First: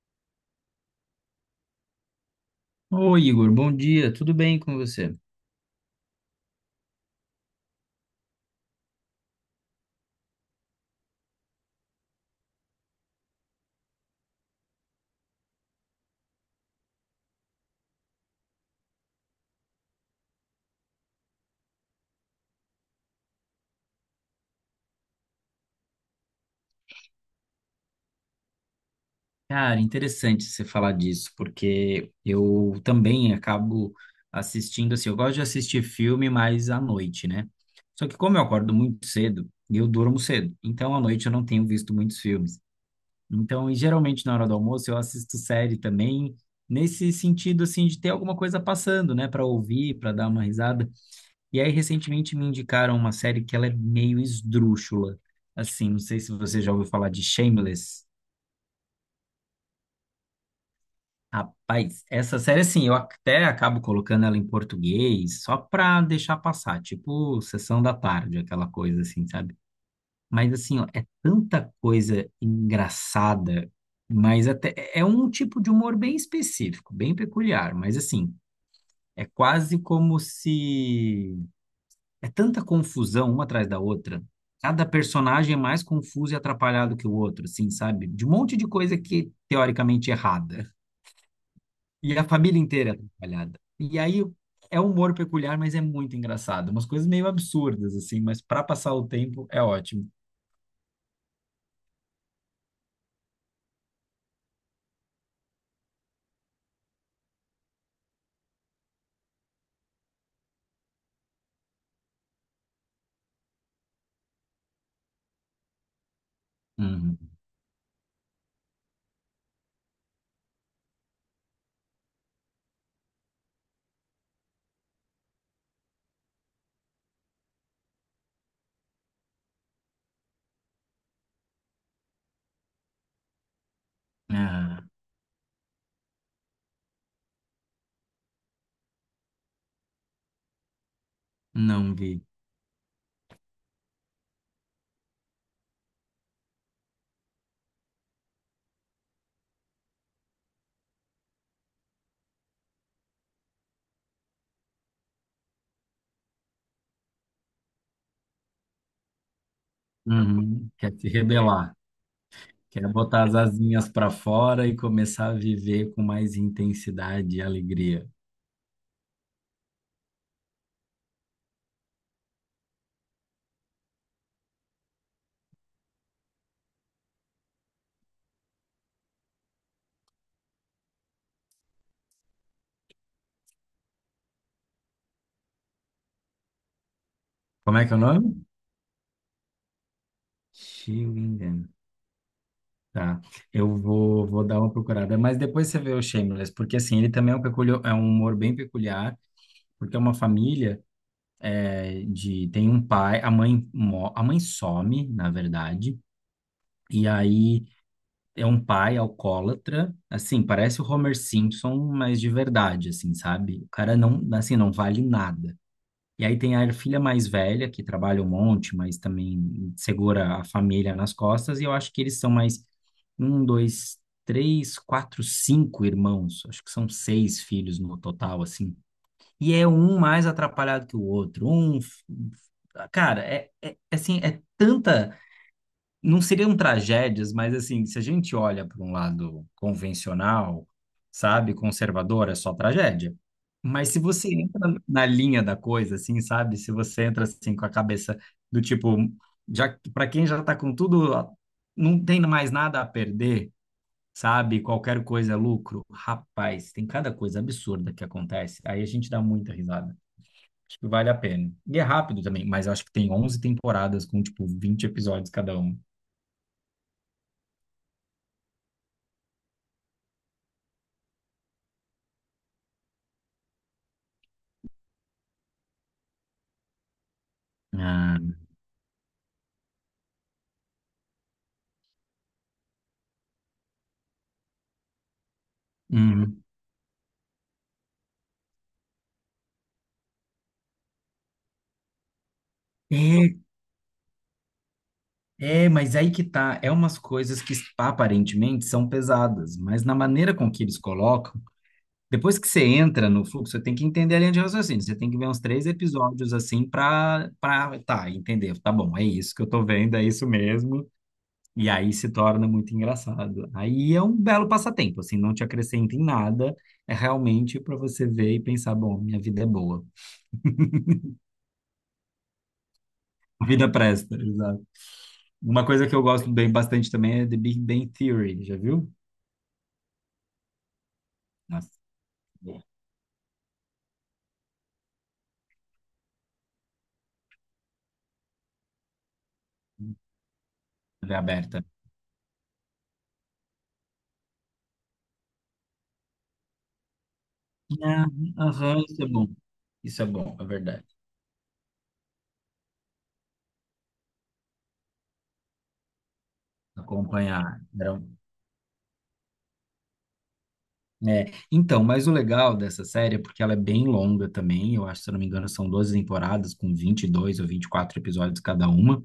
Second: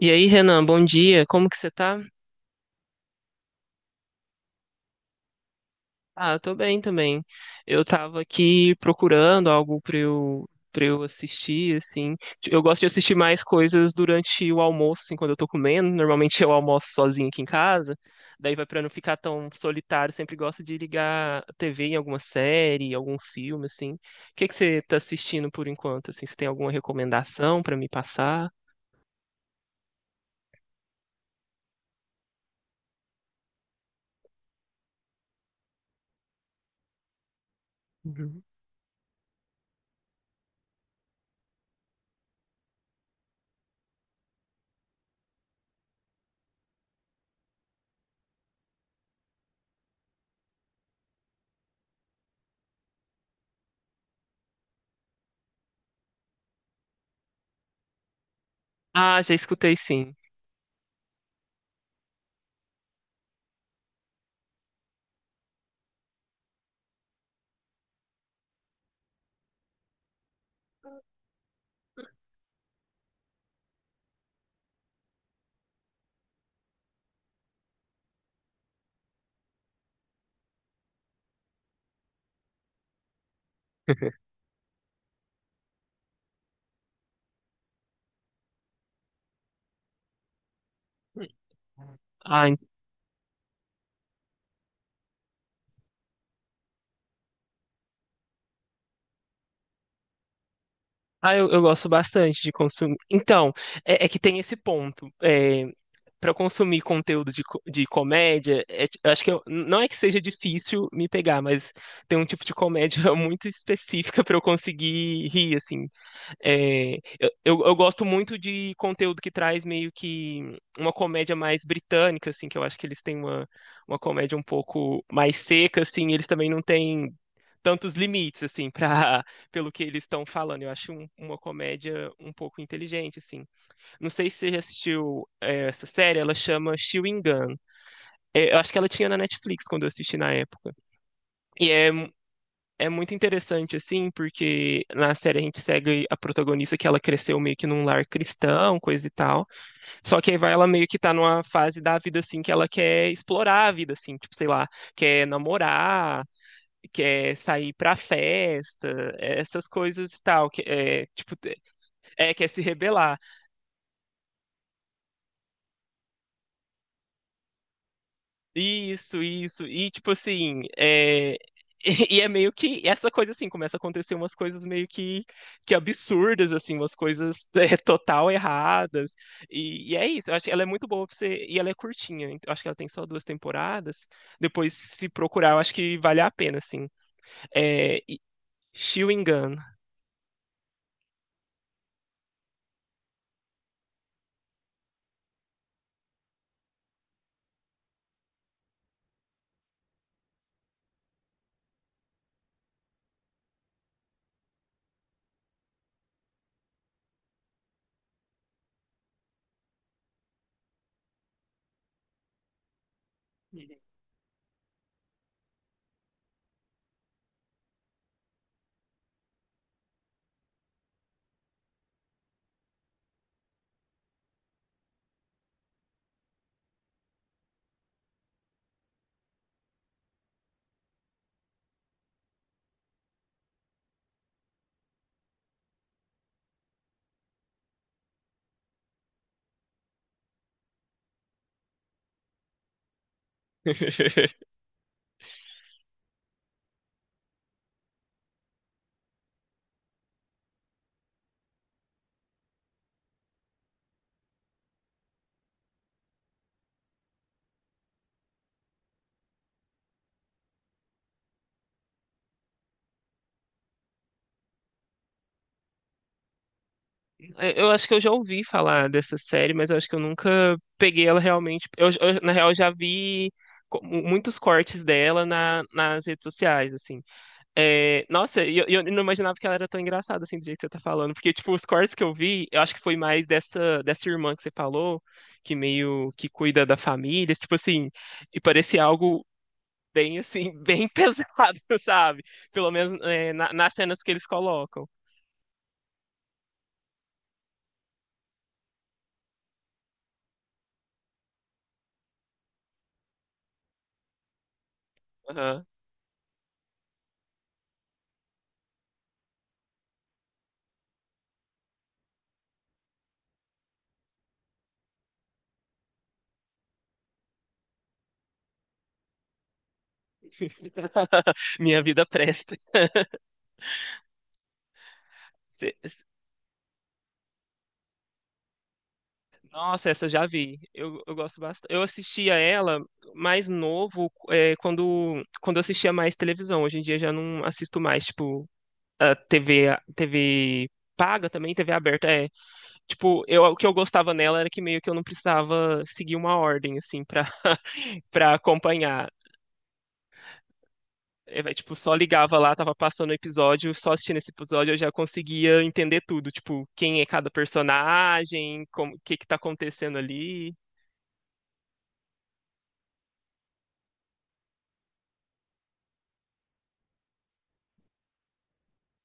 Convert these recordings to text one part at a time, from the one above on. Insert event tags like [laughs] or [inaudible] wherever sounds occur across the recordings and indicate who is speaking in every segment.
Speaker 1: E aí, Renan, bom dia. Como que você tá?
Speaker 2: Oi, Igor, bom dia, tudo bem com você?
Speaker 1: Ah, eu tô bem também. Eu tava aqui procurando algo pra eu assistir, assim. Eu gosto de assistir mais coisas durante o almoço, assim, quando eu tô comendo. Normalmente eu almoço sozinho aqui em casa. Daí vai pra não ficar tão solitário, sempre gosto de ligar a TV em alguma série, algum filme, assim. O que que você tá assistindo por enquanto, assim? Você tem alguma recomendação pra me passar?
Speaker 2: Cara, interessante você falar disso, porque eu também acabo assistindo, assim, eu gosto de assistir filme mais à noite, né? Só que como
Speaker 1: Uhum.
Speaker 2: eu acordo muito cedo, eu durmo cedo, então à noite eu não tenho visto muitos filmes. Então, e geralmente na hora do almoço eu assisto série também, nesse sentido, assim, de ter alguma coisa passando, né, para ouvir, para dar uma risada. E aí, recentemente me indicaram uma série que ela é meio esdrúxula. Assim, não sei se você já ouviu falar de Shameless.
Speaker 1: Ah, já escutei sim.
Speaker 2: Rapaz, essa série, assim, eu até acabo colocando ela em português só pra deixar passar, tipo sessão da tarde, aquela coisa assim, sabe? Mas, assim, ó, é tanta coisa engraçada, mas até é um tipo de humor bem específico, bem peculiar, mas, assim, é quase como se. É tanta confusão uma atrás da outra.
Speaker 1: [laughs]
Speaker 2: Cada personagem é mais confuso e atrapalhado que o outro, assim, sabe? De um monte de coisa que teoricamente é errada. E a
Speaker 1: Ah,
Speaker 2: família inteira é atrapalhada. E aí é um humor peculiar, mas é muito engraçado. Umas coisas meio absurdas, assim, mas para passar o tempo é ótimo.
Speaker 1: Ah, eu gosto bastante de consumir. Então, é que tem esse ponto. É, para consumir conteúdo de comédia, eu acho não é que seja difícil me pegar, mas tem um tipo de comédia [laughs] muito específica para eu conseguir rir, assim. É,
Speaker 2: Uhum.
Speaker 1: eu gosto muito de conteúdo que traz meio que uma comédia mais britânica, assim, que eu acho que eles têm uma comédia um pouco mais seca, assim, eles também não têm tantos limites, assim, pra, [laughs] pelo que eles estão falando. Eu acho uma comédia um pouco inteligente, assim. Não sei se você já
Speaker 2: Ah,
Speaker 1: assistiu essa série, ela chama Chewing Gun. É, eu acho que ela tinha na Netflix quando eu assisti na época. E é,
Speaker 2: não
Speaker 1: mu-
Speaker 2: vi.
Speaker 1: é muito interessante, assim, porque na série a gente segue a protagonista que ela cresceu meio que num lar cristão, coisa e tal. Só que aí vai ela meio que tá numa fase da vida, assim, que ela quer explorar a vida, assim, tipo, sei lá, quer namorar que é sair pra festa, essas coisas e tal, que
Speaker 2: Uhum. Quer
Speaker 1: é,
Speaker 2: se
Speaker 1: tipo,
Speaker 2: rebelar.
Speaker 1: é, quer se
Speaker 2: Quer
Speaker 1: rebelar.
Speaker 2: botar as asinhas para fora e começar a viver com mais intensidade e alegria.
Speaker 1: Isso, e tipo assim, é, [laughs] e é meio que essa coisa assim, começa a acontecer umas coisas meio que absurdas, assim, umas coisas [laughs] é, total erradas. E é isso, eu acho que ela é muito boa pra você. E ela é curtinha, eu acho que ela tem só duas temporadas. Depois, se procurar, eu acho que vale a pena, assim.
Speaker 2: Como é que é
Speaker 1: É,
Speaker 2: o
Speaker 1: e-
Speaker 2: nome?
Speaker 1: Chewing Gun.
Speaker 2: Chewing Gum. Tá, eu vou dar uma procurada, mas depois você vê o Shameless, porque assim, ele também é um humor bem peculiar, porque é uma família, tem um pai, a mãe some, na verdade, e aí é um pai alcoólatra, assim, parece o Homer Simpson, mas de verdade, assim, sabe? O cara não, assim, não vale nada. E aí tem a filha mais velha, que trabalha um monte, mas também segura a família nas costas, e eu acho que eles são mais um, dois, três, quatro, cinco irmãos. Acho que são seis filhos no total, assim. E é um mais atrapalhado que o outro. Cara, é assim, é tanta não seriam tragédias, mas assim, se a gente olha para um lado convencional, sabe, conservador, é só tragédia. Mas se você
Speaker 1: [laughs]
Speaker 2: entra na linha da coisa, assim, sabe, se você entra assim com a cabeça do tipo, já para quem já está com tudo, não tem mais nada a perder, sabe, qualquer coisa é lucro. Rapaz, tem cada coisa absurda que acontece. Aí a gente dá muita risada. Acho que vale a pena. E é rápido também, mas eu acho que tem 11 temporadas com, tipo, 20 episódios cada um.
Speaker 1: É, eu acho que eu já ouvi falar dessa série, mas eu acho que eu nunca peguei ela realmente. Na real, já vi muitos cortes dela nas redes sociais, assim. É,
Speaker 2: Ah.
Speaker 1: nossa, e eu não imaginava que ela era tão engraçada, assim, do jeito que você tá falando. Porque, tipo, os cortes que eu vi, eu acho que foi mais dessa irmã que você falou, que meio que
Speaker 2: Uhum.
Speaker 1: cuida da família, tipo assim, e parecia algo bem, assim, bem [laughs] pesado, sabe? Pelo menos, é,
Speaker 2: É,
Speaker 1: nas cenas que eles colocam.
Speaker 2: é, mas aí que tá. É umas coisas que aparentemente são pesadas, mas na maneira com que eles colocam, depois que você entra no fluxo, você tem que entender a linha de raciocínio. Você tem que ver uns três episódios assim para tá, entender. Tá bom, é isso que eu tô vendo, é isso mesmo. E aí se torna muito engraçado. Aí é um belo passatempo, assim, não te acrescenta em nada. É realmente para você ver e pensar, bom, minha vida é boa.
Speaker 1: [laughs] Minha vida presta.
Speaker 2: A vida presta. Uma
Speaker 1: Cê-
Speaker 2: coisa que eu
Speaker 1: cê-
Speaker 2: gosto bem bastante também é The Big Bang Theory, já viu?
Speaker 1: Nossa, essa já vi. Eu gosto bastante.
Speaker 2: Nossa,
Speaker 1: Eu assistia
Speaker 2: boa.
Speaker 1: ela mais novo, é, quando eu assistia mais televisão. Hoje em dia já não assisto mais, tipo, a TV, TV
Speaker 2: TV
Speaker 1: paga também,
Speaker 2: aberta.
Speaker 1: TV aberta. É, tipo, eu, o que eu gostava nela era que meio que eu não precisava seguir uma ordem, assim, pra, [laughs]
Speaker 2: Ah,
Speaker 1: pra
Speaker 2: aham, isso é
Speaker 1: acompanhar.
Speaker 2: bom. Isso é bom, é verdade.
Speaker 1: É, vai, tipo, só ligava lá, tava passando o episódio, só assistindo esse episódio eu já conseguia entender tudo, tipo, quem é cada
Speaker 2: Acompanhar.
Speaker 1: personagem, como, o que que tá acontecendo ali.
Speaker 2: É. Então, mas o legal dessa série é porque ela é bem longa também. Eu acho, se eu não me engano, são 12 temporadas com 22 ou 24 episódios cada uma.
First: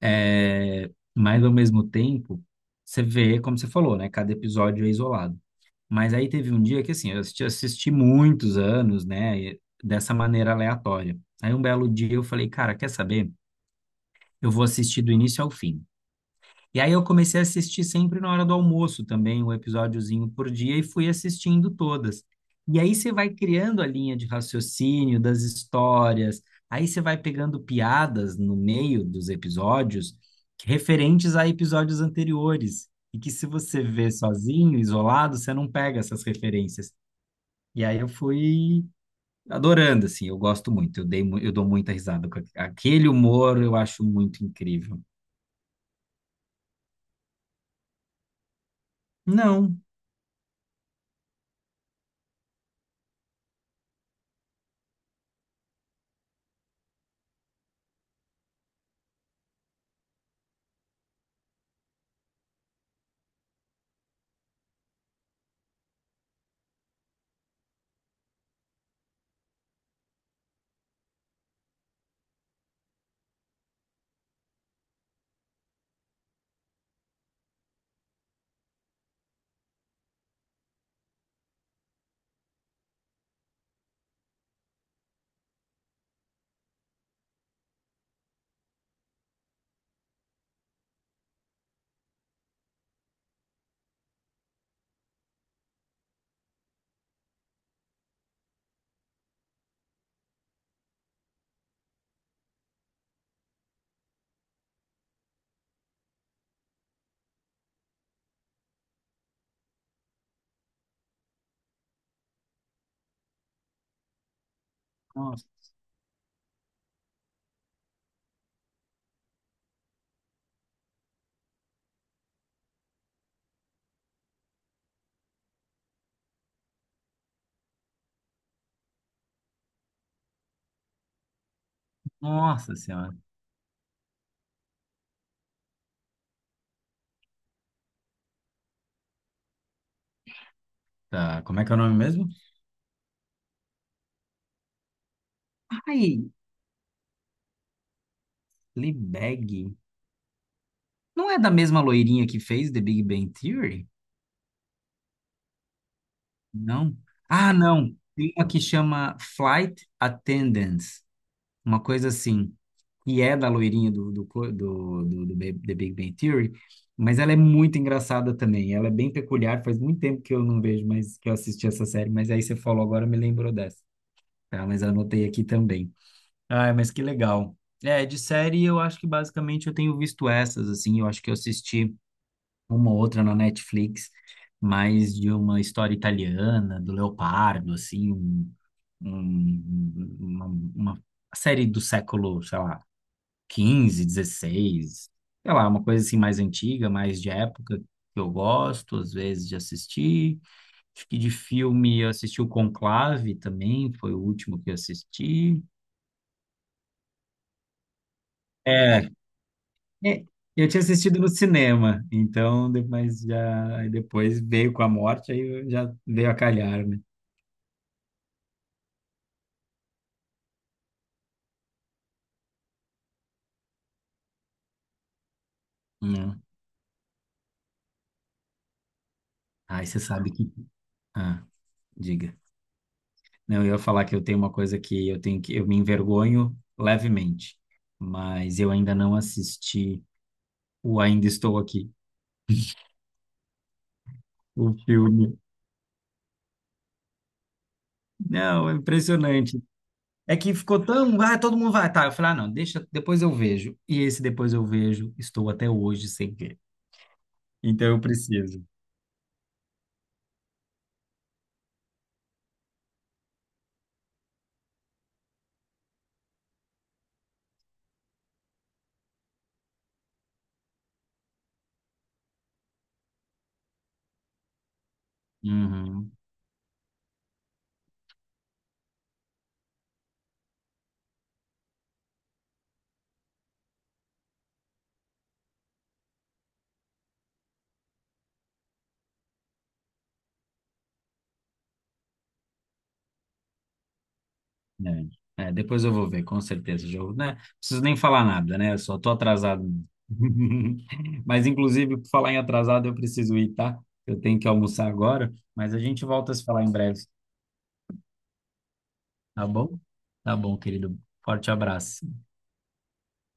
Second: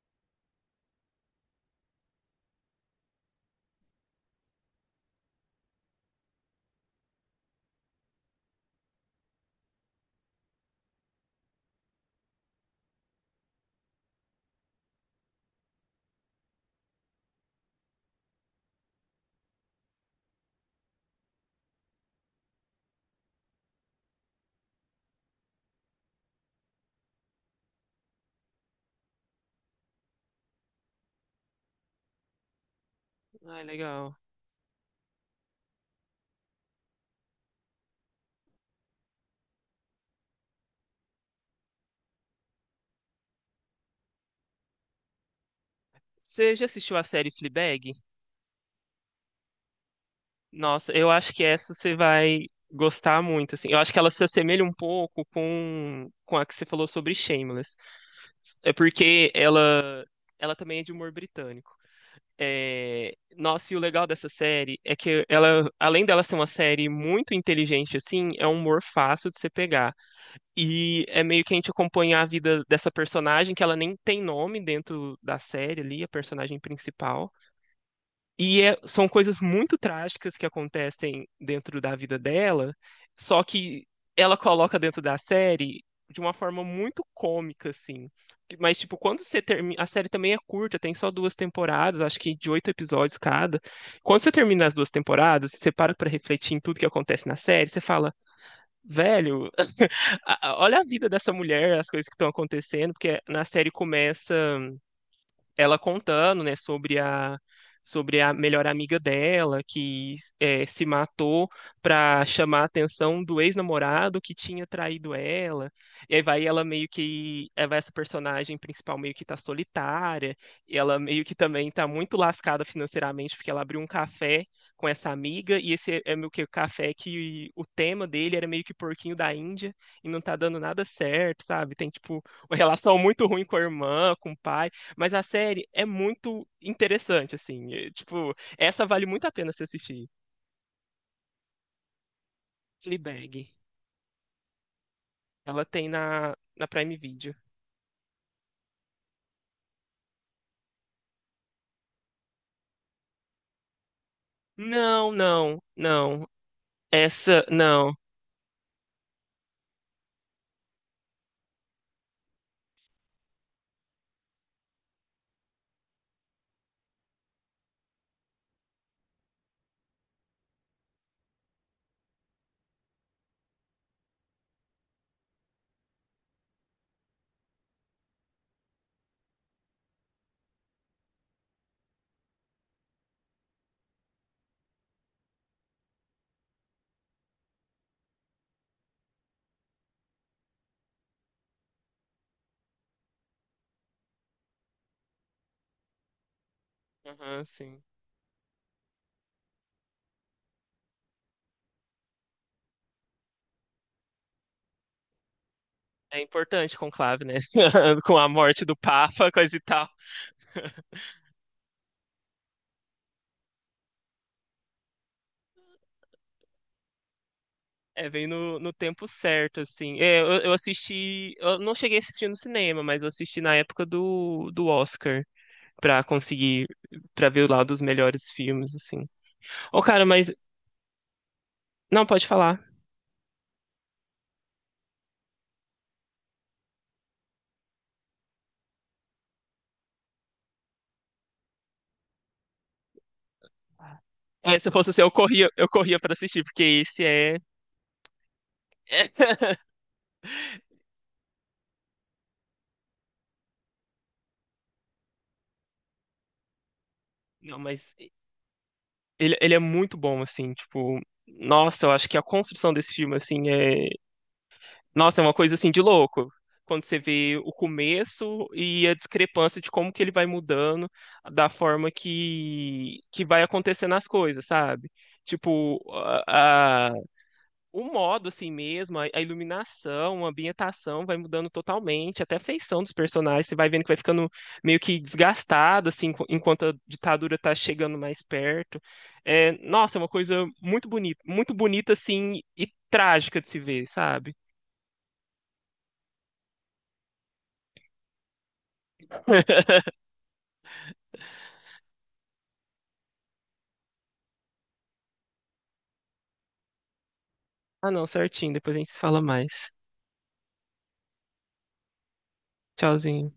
Speaker 2: É. Mas, ao mesmo tempo, você vê, como você falou, né? Cada episódio é isolado. Mas aí teve um dia que, assim, eu assisti muitos anos, né, dessa maneira aleatória. Aí um belo dia eu falei, cara, quer saber? Eu vou assistir do início ao fim. E aí eu comecei a assistir sempre na hora do almoço também, um episódiozinho por dia, e fui assistindo todas. E aí você vai criando a linha de raciocínio das histórias, aí você vai pegando piadas no meio dos episódios referentes a episódios anteriores. E que se
Speaker 1: Ah,
Speaker 2: você vê
Speaker 1: legal.
Speaker 2: sozinho, isolado, você não pega essas referências. E aí eu fui adorando, assim, eu gosto muito, eu dou muita risada com aquele humor, eu acho muito incrível.
Speaker 1: Você já assistiu a série Fleabag?
Speaker 2: Não,
Speaker 1: Nossa, eu acho que essa você vai gostar muito, assim. Eu acho que ela se assemelha um pouco com a que você falou sobre Shameless. É porque ela também é de humor britânico. É, nossa, e o legal dessa série é que ela, além dela ser uma série muito inteligente, assim, é um humor fácil de você pegar. E é meio que a gente acompanha a vida dessa personagem, que ela nem tem nome dentro da série ali, a personagem principal. São coisas muito trágicas que acontecem dentro da vida dela, só que ela coloca dentro da série de uma forma muito cômica, assim. Mas, tipo, quando você termina. A série também é curta, tem só duas temporadas, acho que de oito episódios cada. Quando você termina as duas temporadas, você para pra refletir em tudo que acontece na série, você fala, velho, [laughs] olha a vida dessa mulher, as coisas que estão acontecendo, porque na série começa ela contando, né, sobre a melhor amiga dela que é, se matou para chamar a atenção do ex-namorado que tinha traído
Speaker 2: nossa,
Speaker 1: ela. E aí vai ela meio que aí vai essa personagem principal meio que tá solitária, e ela meio que também tá muito lascada financeiramente porque ela abriu um café com essa amiga e esse é meio que o café que o tema dele era meio que porquinho da Índia e não tá dando nada certo, sabe? Tem tipo uma
Speaker 2: nossa
Speaker 1: relação
Speaker 2: senhora.
Speaker 1: muito ruim com a irmã, com o pai mas a série é muito interessante, assim. É, tipo, essa vale muito a pena se assistir.
Speaker 2: Tá, como é que é o nome mesmo?
Speaker 1: Fleabag. Ela tem
Speaker 2: Ai,
Speaker 1: na Prime Video.
Speaker 2: Fleabag. Não é da mesma loirinha que fez The Big Bang Theory?
Speaker 1: Não.
Speaker 2: Não.
Speaker 1: Essa,
Speaker 2: Ah,
Speaker 1: não.
Speaker 2: não. Tem uma que chama Flight Attendants, uma coisa assim. Que é da loirinha do The Big Bang Theory, mas ela é muito engraçada também. Ela é bem peculiar, faz muito tempo que eu não vejo mais que eu assisti essa série, mas aí você falou agora, me lembrou dessa. Tá, mas anotei aqui também. Ah, mas que legal. É, de série eu acho que basicamente eu tenho visto essas, assim, eu acho que eu assisti uma ou outra na Netflix, mais de uma história italiana, do Leopardo, assim, um- uma, uma série do século, sei lá, 15, 16, sei lá, uma coisa assim mais antiga, mais de
Speaker 1: Aham,
Speaker 2: época,
Speaker 1: sim.
Speaker 2: que eu gosto às vezes de assistir. Acho que de filme eu assisti o Conclave também, foi o último que eu assisti.
Speaker 1: É importante conclave, né? [laughs] Com a morte do
Speaker 2: É,
Speaker 1: Papa, coisa e tal.
Speaker 2: é,
Speaker 1: [laughs]
Speaker 2: eu tinha assistido no cinema, então depois já aí depois veio com a morte, aí eu já veio a calhar, né?
Speaker 1: É, vem no tempo certo, assim. Eu assisti. Eu não cheguei a assistir no cinema, mas eu assisti na época do Oscar, pra
Speaker 2: Não.
Speaker 1: conseguir, pra ver lá dos melhores filmes, assim. Ô,
Speaker 2: Aí você
Speaker 1: cara,
Speaker 2: sabe
Speaker 1: mas.
Speaker 2: que. Ah,
Speaker 1: Não, pode
Speaker 2: diga.
Speaker 1: falar.
Speaker 2: Não, eu ia falar que eu tenho uma coisa que eu tenho que eu me envergonho levemente, mas eu ainda não assisti o Ainda Estou Aqui,
Speaker 1: É, se eu
Speaker 2: o
Speaker 1: fosse você,
Speaker 2: filme.
Speaker 1: eu corria para assistir, porque esse é.
Speaker 2: Não, é
Speaker 1: [laughs]
Speaker 2: impressionante. É que ficou tão. Ah, todo mundo vai. Tá, eu falei, ah, não, deixa, depois eu vejo. E esse depois eu vejo, estou até hoje sem ver.
Speaker 1: Não,
Speaker 2: Então
Speaker 1: mas
Speaker 2: eu preciso.
Speaker 1: ele é muito bom, assim, tipo. Nossa, eu acho que a construção desse filme, assim, é. Nossa, é uma coisa, assim, de louco. Quando você vê o começo e a discrepância de como que ele vai mudando, da forma que vai acontecendo as coisas, sabe? Tipo,
Speaker 2: Uhum,
Speaker 1: o modo, assim mesmo, a iluminação, a ambientação vai mudando totalmente, até a feição dos personagens, você vai vendo que vai ficando meio que desgastado, assim, enquanto a ditadura tá chegando mais perto. É, nossa, é uma coisa muito bonita, assim, e trágica de se ver, sabe?
Speaker 2: é. É, depois eu vou ver, com certeza. Já, né? Preciso nem falar nada, né? Eu só tô atrasado
Speaker 1: [laughs]
Speaker 2: mesmo. [laughs] Mas, inclusive, por falar em atrasado, eu preciso ir, tá? Eu tenho que almoçar agora, mas a gente volta a se falar em breve,
Speaker 1: Ah, não, certinho, depois a gente se fala
Speaker 2: tá
Speaker 1: mais.
Speaker 2: bom? Tá bom, querido. Forte abraço.
Speaker 1: Tchauzinho.